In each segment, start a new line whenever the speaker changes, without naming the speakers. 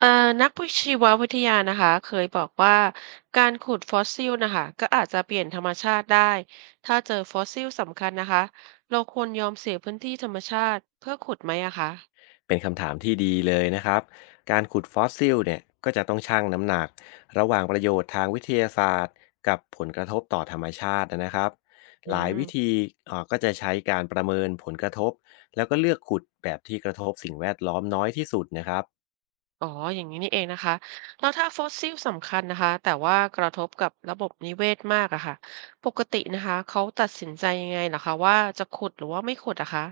เอ่อนักวิชีววิทยานะคะเคยบอกว่าการขุดฟอสซิลนะคะก็อาจจะเปลี่ยนธรรมชาติได้ถ้าเจอฟอสซิลสำคัญนะคะเราควรยอมเสียพื้นที่ธรรมชาติเพื่อขุดไหมอะคะ
เป็นคำถามที่ดีเลยนะครับ การขุดฟอสซิลเนี่ยก็จะต้องชั่งน้ำหนักระหว่างประโยชน์ทางวิทยาศาสตร์กับผลกระทบต่อธรรมชาตินะครับ
อื
หลายวิธี
ม
ก็จะใช้การประเมินผลกระทบแล้วก็เลือกขุดแบบที่กระทบสิ่งแวดล้อมน้อยที่สุดนะครับ
อ๋ออย่างนี้นี่เองนะคะแล้วถ้าฟอสซิลสำคัญนะคะแต่ว่ากระทบกับระบบนิเวศมากอะค่ะปกตินะคะเขาตัดสินใจยังไงเหรอคะว่าจะขุดหรือว่าไม่ขุดอะคะ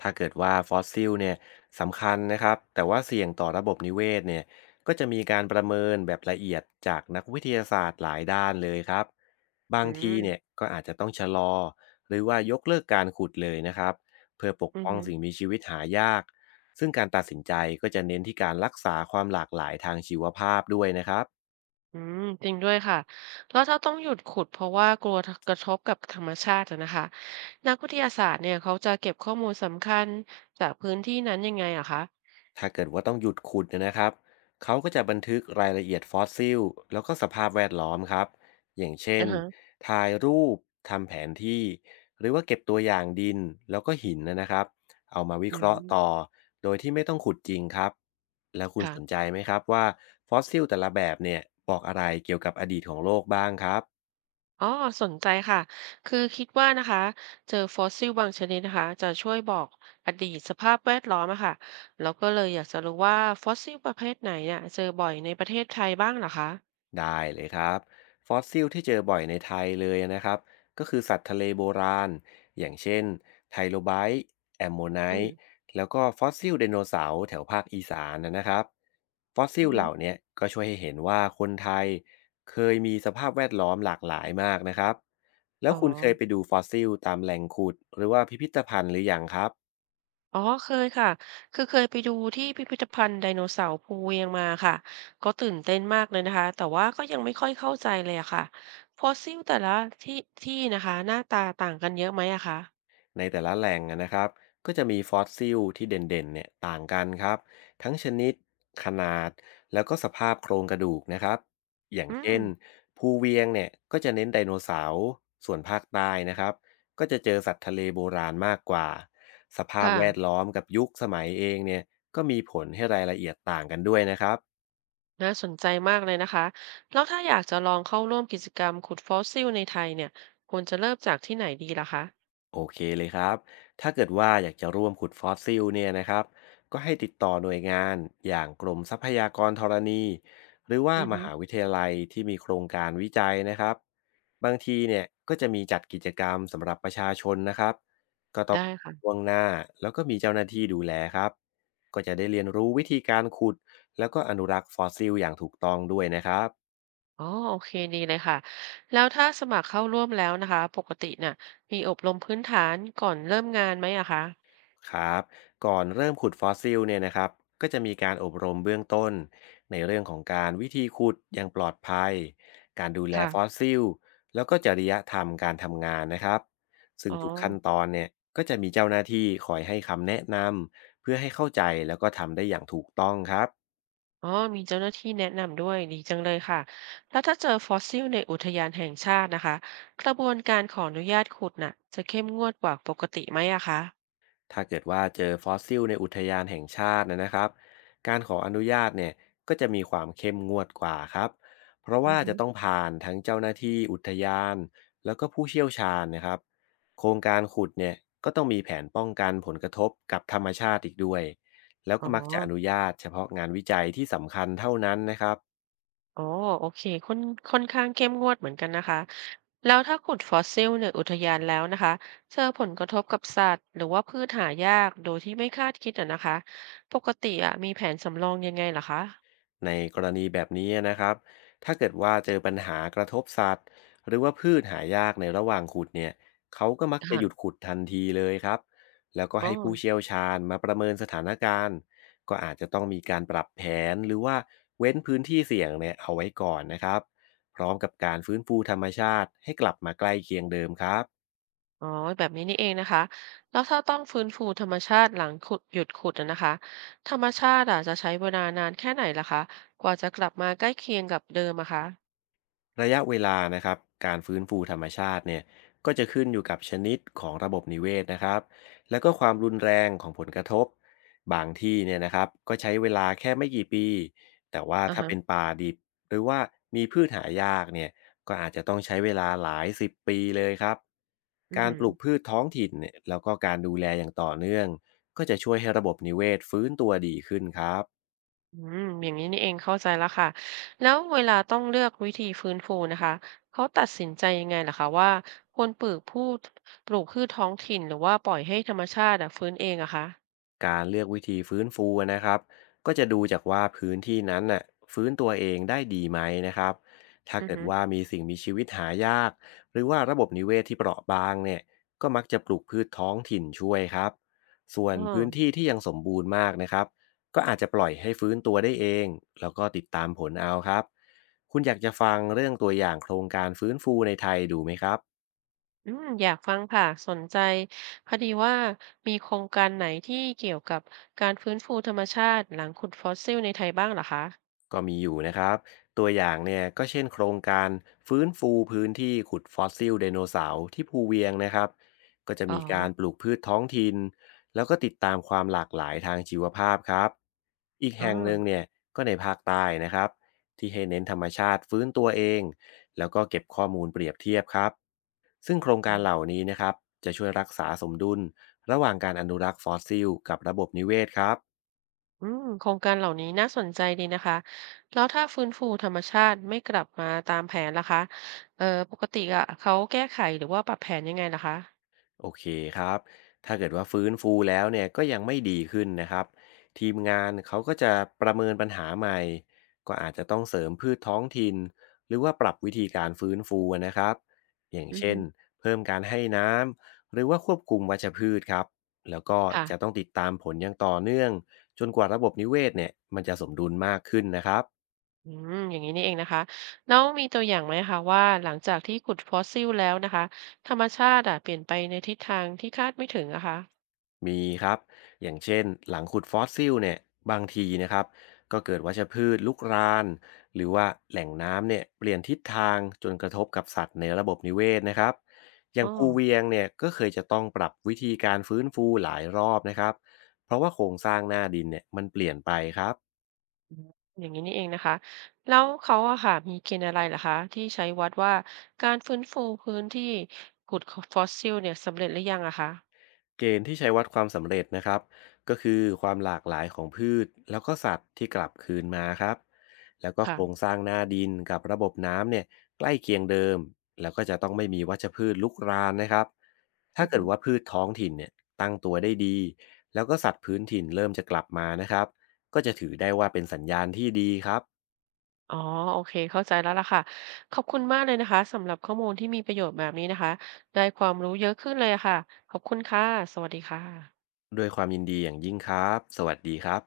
ถ้าเกิดว่าฟอสซิลเนี่ยสำคัญนะครับแต่ว่าเสี่ยงต่อระบบนิเวศเนี่ยก็จะมีการประเมินแบบละเอียดจากนักวิทยาศาสตร์หลายด้านเลยครับบา
อื
งทีเนี่ย
ม
ก็อาจจะต้องชะลอหรือว่ายกเลิกการขุดเลยนะครับเพื่อปก
อื
ป้อง
อ
สิ่งมีชีวิตหายากซึ่งการตัดสินใจก็จะเน้นที่การรักษาความหลากหลายทางชีวภาพด้วยนะครับ
อืมจริงด้วยค่ะแล้วถ้าต้องหยุดขุดเพราะว่ากลัวกระทบกับธรรมชาติอะนะคะนักวิทยาศาสตร์เนี่ยเขาจะเก็บข้อมูลสำคัญจากพื้นที่นั้นยังไงอะคะ
ถ้าเกิดว่าต้องหยุดขุดเนยนะครับเขาก็จะบันทึกรายละเอียดฟอสซิลแล้วก็สภาพแวดล้อมครับ อย่างเช่
อื
น
อฮะ
ถ่ายรูปทำแผนที่หรือว่าเก็บตัวอย่างดินแล้วก็หินนะครับ เอามาวิ
อื
เคราะห์ต่อ
ม
โดยที่ไม่ต้องขุดจริงครับ แล้วคุณสน
ค่ะ
ใจไหมครับว่าฟอสซิลแต่ละแบบเนี่ยบอกอะไรเกี่ยวกับอดีตของโลกบ้างครับ
อ๋อสนใจค่ะคือคิดว่านะคะเจอฟอสซิลบางชนิดนะคะจะช่วยบอกอดีตสภาพแวดล้อมอะค่ะแล้วก็เลยอยากจะรู้ว่าฟอสซิลประเภทไหนเนี่ยเจอบ่อยในประเทศไทยบ้างเหรอคะ
ได้เลยครับฟอสซิลที่เจอบ่อยในไทยเลยนะครับก็คือสัตว์ทะเลโบราณอย่างเช่นไทโลไบต์แอมโมไน
อืม
ต์แล้วก็ฟอสซิลไดโนเสาร์แถวภาคอีสานนะครับฟอสซิ
อื
ล
อฮึ
เหล่าเนี้ยก็ช่วยให้เห็นว่าคนไทยเคยมีสภาพแวดล้อมหลากหลายมากนะครับแล้
อ๋
ว
อ
คุณเคยไปดูฟอสซิลตามแหล่งขุดหรือว่าพิพิธภัณฑ์หรือยังครับ
อ๋อเคยค่ะคือเคยไปดูที่พิพิธภัณฑ์ไดโนเสาร์ภูเวียงมาค่ะก็ตื่นเต้นมากเลยนะคะแต่ว่าก็ยังไม่ค่อยเข้าใจเลยอะค่ะฟอสซิลแต่ละที่ที่นะคะหน้าตาต่างกันเยอะไหมอะคะ
ในแต่ละแหล่งอะนะครับก็จะมีฟอสซิลที่เด่นๆเนี่ยต่างกันครับทั้งชนิดขนาดแล้วก็สภาพโครงกระดูกนะครับอย่าง
อืม
เช่นภูเวียงเนี่ยก็จะเน้นไดโนเสาร์ส่วนภาคใต้นะครับก็จะเจอสัตว์ทะเลโบราณมากกว่าสภาพ
ค่ะ
แวดล้อมกับยุคสมัยเองเนี่ยก็มีผลให้รายละเอียดต่างกันด้วยนะครับ
น่าสนใจมากเลยนะคะแล้วถ้าอยากจะลองเข้าร่วมกิจกรรมขุดฟอสซิลในไทยเนี่ยควรจะเริ่มจากที่ไหนดีล่ะคะ
โอเคเลยครับถ้าเกิดว่าอยากจะร่วมขุดฟอสซิลเนี่ยนะครับก็ให้ติดต่อหน่วยงานอย่างกรมทรัพยากรธรณีหรือว่า
อือ
ม
ฮึ
หาวิทยาลัยที่มีโครงการวิจัยนะครับบางทีเนี่ยก็จะมีจัดกิจกรรมสำหรับประชาชนนะครับก็ต้อง
ได้ค่ะ
ล่วงหน้าแล้วก็มีเจ้าหน้าที่ดูแลครับก็จะได้เรียนรู้วิธีการขุดแล้วก็อนุรักษ์ฟอสซิลอย่างถูกต้องด้วยนะครับ
อ๋อโอเคดีเลยค่ะแล้วถ้าสมัครเข้าร่วมแล้วนะคะปกติเนี่ยมีอบรมพื้นฐานก่อนเริ่มงานไหมอะคะ
ครับก่อนเริ่มขุดฟอสซิลเนี่ยนะครับก็จะมีการอบรมเบื้องต้นในเรื่องของการวิธีขุดอย่างปลอดภัยการดูแลฟอส
ค่ะ
ซิลแล้วก็จริยธรรมการทำงานนะครับซึ่ง
อ๋อ
ทุกขั้นตอนเนี่ยก็จะมีเจ้าหน้าที่คอยให้คำแนะนำเพื่อให้เข้าใจแล้วก็ทำได้อย่างถูกต้องครับ
อ๋อมีเจ้าหน้าที่แนะนำด้วยดีจังเลยค่ะแล้วถ้าเจอฟอสซิลในอุทยานแห่งชาตินะคะกระบวนการขออนุญาตขุดน่ะจะเข้มงวดกว่าปกติไหมอะคะ
ถ้าเกิดว่าเจอฟอสซิลในอุทยานแห่งชาตินะครับการขออนุญาตเนี่ยก็จะมีความเข้มงวดกว่าครับเพราะ
อื
ว่า
อฮึ
จะต้องผ่านทั้งเจ้าหน้าที่อุทยานแล้วก็ผู้เชี่ยวชาญนะครับโครงการขุดเนี่ยก็ต้องมีแผนป้องกันผลกระทบกับธรรมชาติอีกด้วยแล้ว
อ๋
ก็
อ
มักจะอนุญาตเฉพาะงานวิจัยที่สำคัญเท่านั้นนะครับ
อ๋อโอเคค่อนค่อนข้างเข้มงวดเหมือนกันนะคะแล้วถ้าขุดฟอสซิลในอุทยานแล้วนะคะเจอผลกระทบกับสัตว์หรือว่าพืชหายากโดยที่ไม่คาดคิดอะนะคะปกติอะมีแผนสำรองยังไงเหรอคะ
ในกรณีแบบนี้นะครับถ้าเกิดว่าเจอปัญหากระทบสัตว์หรือว่าพืชหายากในระหว่างขุดเนี่ยเขาก็มักจะหยุด
ค่ะ
ขุดทันทีเลยครับแล้วก็
อ๋อ
ให้ผู้เชี่ยวชาญมาประเมินสถานการณ์ ก็อาจจะต้องมีการปรับแผนหรือว่าเว้นพื้นที่เสี่ยงเนี่ยเอาไว้ก่อนนะครับพร้อมกับการฟื้นฟูธรรมชาติให้กลับมาใกล้เคียงเดิมครับ
อ๋อแบบนี้นี่เองนะคะแล้วถ้าต้องฟื้นฟูธรรมชาติหลังขุดหยุดขุดอะนะคะธรรมชาติอาจจะใช้เวลานานแค่ไหนล่ะคะกว่าจะกลับมาใกล้เคียงกับเดิมอะคะ
ระยะเวลานะครับการฟื้นฟูธรรมชาติเนี่ยก็จะขึ้นอยู่กับชนิดของระบบนิเวศนะครับแล้วก็ความรุนแรงของผลกระทบบางที่เนี่ยนะครับก็ใช้เวลาแค่ไม่กี่ปีแต่ว่า
อ่า
ถ้า
ฮะ
เป็นป่าดิบหรือว่ามีพืชหายากเนี่ยก็อาจจะต้องใช้เวลาหลายสิบปีเลยครับ
อือ
การ
หื
ป
อ
ลูกพืชท้องถิ่นเนี่ยแล้วก็การดูแลอย่างต่อเนื่องก็จะช่วยให้ระบบนิเวศฟื้นตัวดีขึ้นครับ
อืมอย่างนี้นี่เองเข้าใจแล้วค่ะแล้วเวลาต้องเลือกวิธีฟื้นฟูนะคะเขาตัดสินใจยังไงล่ะคะว่าควรปลูกพืชท้องถิ่นหรือว่าปล่อยให้ธรรมชาติอะฟื้นเองอะคะ
การเลือกวิธีฟื้นฟูนะครับก็จะดูจากว่าพื้นที่นั้นน่ะฟื้นตัวเองได้ดีไหมนะครับถ้า
อือ
เกิด
ฮึ
ว่ามีสิ่งมีชีวิตหายากหรือว่าระบบนิเวศที่เปราะบางเนี่ยก็มักจะปลูกพืชท้องถิ่นช่วยครับส่วน
อ๋อ
พื้นที่ที่ยังสมบูรณ์มากนะครับก็อาจจะปล่อยให้ฟื้นตัวได้เองแล้วก็ติดตามผลเอาครับคุณอยากจะฟังเรื่องตัวอย่างโครงการฟื้นฟูในไทยดูไหมครับ
อืมอยากฟังค่ะสนใจพอดีว่ามีโครงการไหนที่เกี่ยวกับการฟื้นฟูธรรมชาติหลังขุดฟอสซิลในไทยบ้างเหรอคะ
ก็มีอยู่นะครับตัวอย่างเนี่ยก็เช่นโครงการฟื้นฟูพื้นที่ขุดฟอสซิลไดโนเสาร์ที่ภูเวียงนะครับก็จะ
อ๋อ
มีการปลูกพืชท้องถิ่นแล้วก็ติดตามความหลากหลายทางชีวภาพครับอีกแห่งหนึ่ง
ออ
เนี่ยก็ในภาคใต้นะครับที่ให้เน้นธรรมชาติฟื้นตัวเองแล้วก็เก็บข้อมูลเปรียบเทียบครับซึ่งโครง
อื
การเหล่า
ม
นี้นะครับจะช่วยรักษาสมดุลระหว่างการอนุรักษ์ฟอสซิลกับระบบนิเวศครับ
อืมโครงการเหล่านี้น่าสนใจดีนะคะแล้วถ้าฟื้นฟูธรรมชาติไม่กลับมาตามแผนล่ะคะเอ่อปกติอ่ะเขาแก้ไขหรือว่าปรับแผนยังไงล่ะคะ
โอเคครับถ้าเกิดว่าฟื้นฟูแล้วเนี่ยก็ยังไม่ดีขึ้นนะครับทีมงานเขาก็จะประเมินปัญหาใหม่ก็อาจจะต้องเสริมพืชท้องถิ่นหรือว่าปรับวิธีการฟื้นฟูนะครับอย่าง
อือ
เช่น
ฮึ
เพิ่มการให้น้ำหรือว่าควบคุมวัชพืชครับแล้วก็
ค่ะ
จะต้องติดตามผลอย่างต่อเนื่องจนกว่าระบบนิเวศเนี่ยมันจะสมดุลมากขึ้นนะครับ
อืมอย่างนี้นี่เองนะคะแล้วมีตัวอย่างไหมคะว่าหลังจากที่ขุดฟอสซิลแล้วนะคะธรรมชาติอะเปลี่ยนไปในทิศทางที่คาดไม่ถึงอะคะ
มีครับอย่างเช่นหลังขุดฟอสซิลเนี่ยบางทีนะครับก็เกิดวัชพืชลุกรานหรือว่าแหล่งน้ำเนี่ยเปลี่ยนทิศทางจนกระทบกับสัตว์ในระบบนิเวศนะครับอย่า
อ๋อ
งภูเวียงเนี่ยก็เคยจะต้องปรับวิธีการฟื้นฟูหลายรอบนะครับเพราะว่าโครงสร้างหน้าดินเนี่ยมันเปลี่ยนไปครับ
อืมอย่างนี้นี่เองนะคะแล้วเขาอะค่ะมีเกณฑ์อะไรเหรอคะที่ใช้วัดว่าการฟื้นฟูพื้นที่ขุดฟอสซิลเนี่ยสำเร็จหรือยังอะคะ
เกณฑ์ที่ใช้วัดความสำเร็จนะครับก็คือความหลากหลายของพืชแล้วก็สัตว์ที่กลับคืนมาครับแล้วก็โค
ค่ะ
รงสร้างหน้าดินกับระบบน้ำเนี่ยใกล้เคียงเดิมแล้วก็จะต้องไม่มีวัชพืชลุกรานนะครับถ้า
อือ
เกิ
ฮึ
ดว่าพืชท้องถิ่นเนี่ยตั้งตัวได้ดีแล้วก็สัตว์พื้นถิ่นเริ่มจะกลับมานะครับก็จะถือได้ว่าเป็นสัญญาณที่ดีครับ
อ๋อโอเคเข้าใจแล้วล่ะค่ะขอบคุณมากเลยนะคะสำหรับข้อมูลที่มีประโยชน์แบบนี้นะคะได้ความรู้เยอะขึ้นเลยอะค่ะขอบคุณค่ะสวัสดีค่ะ
ด้วยความยินดีอย่างยิ่งครับสวัสดีครับ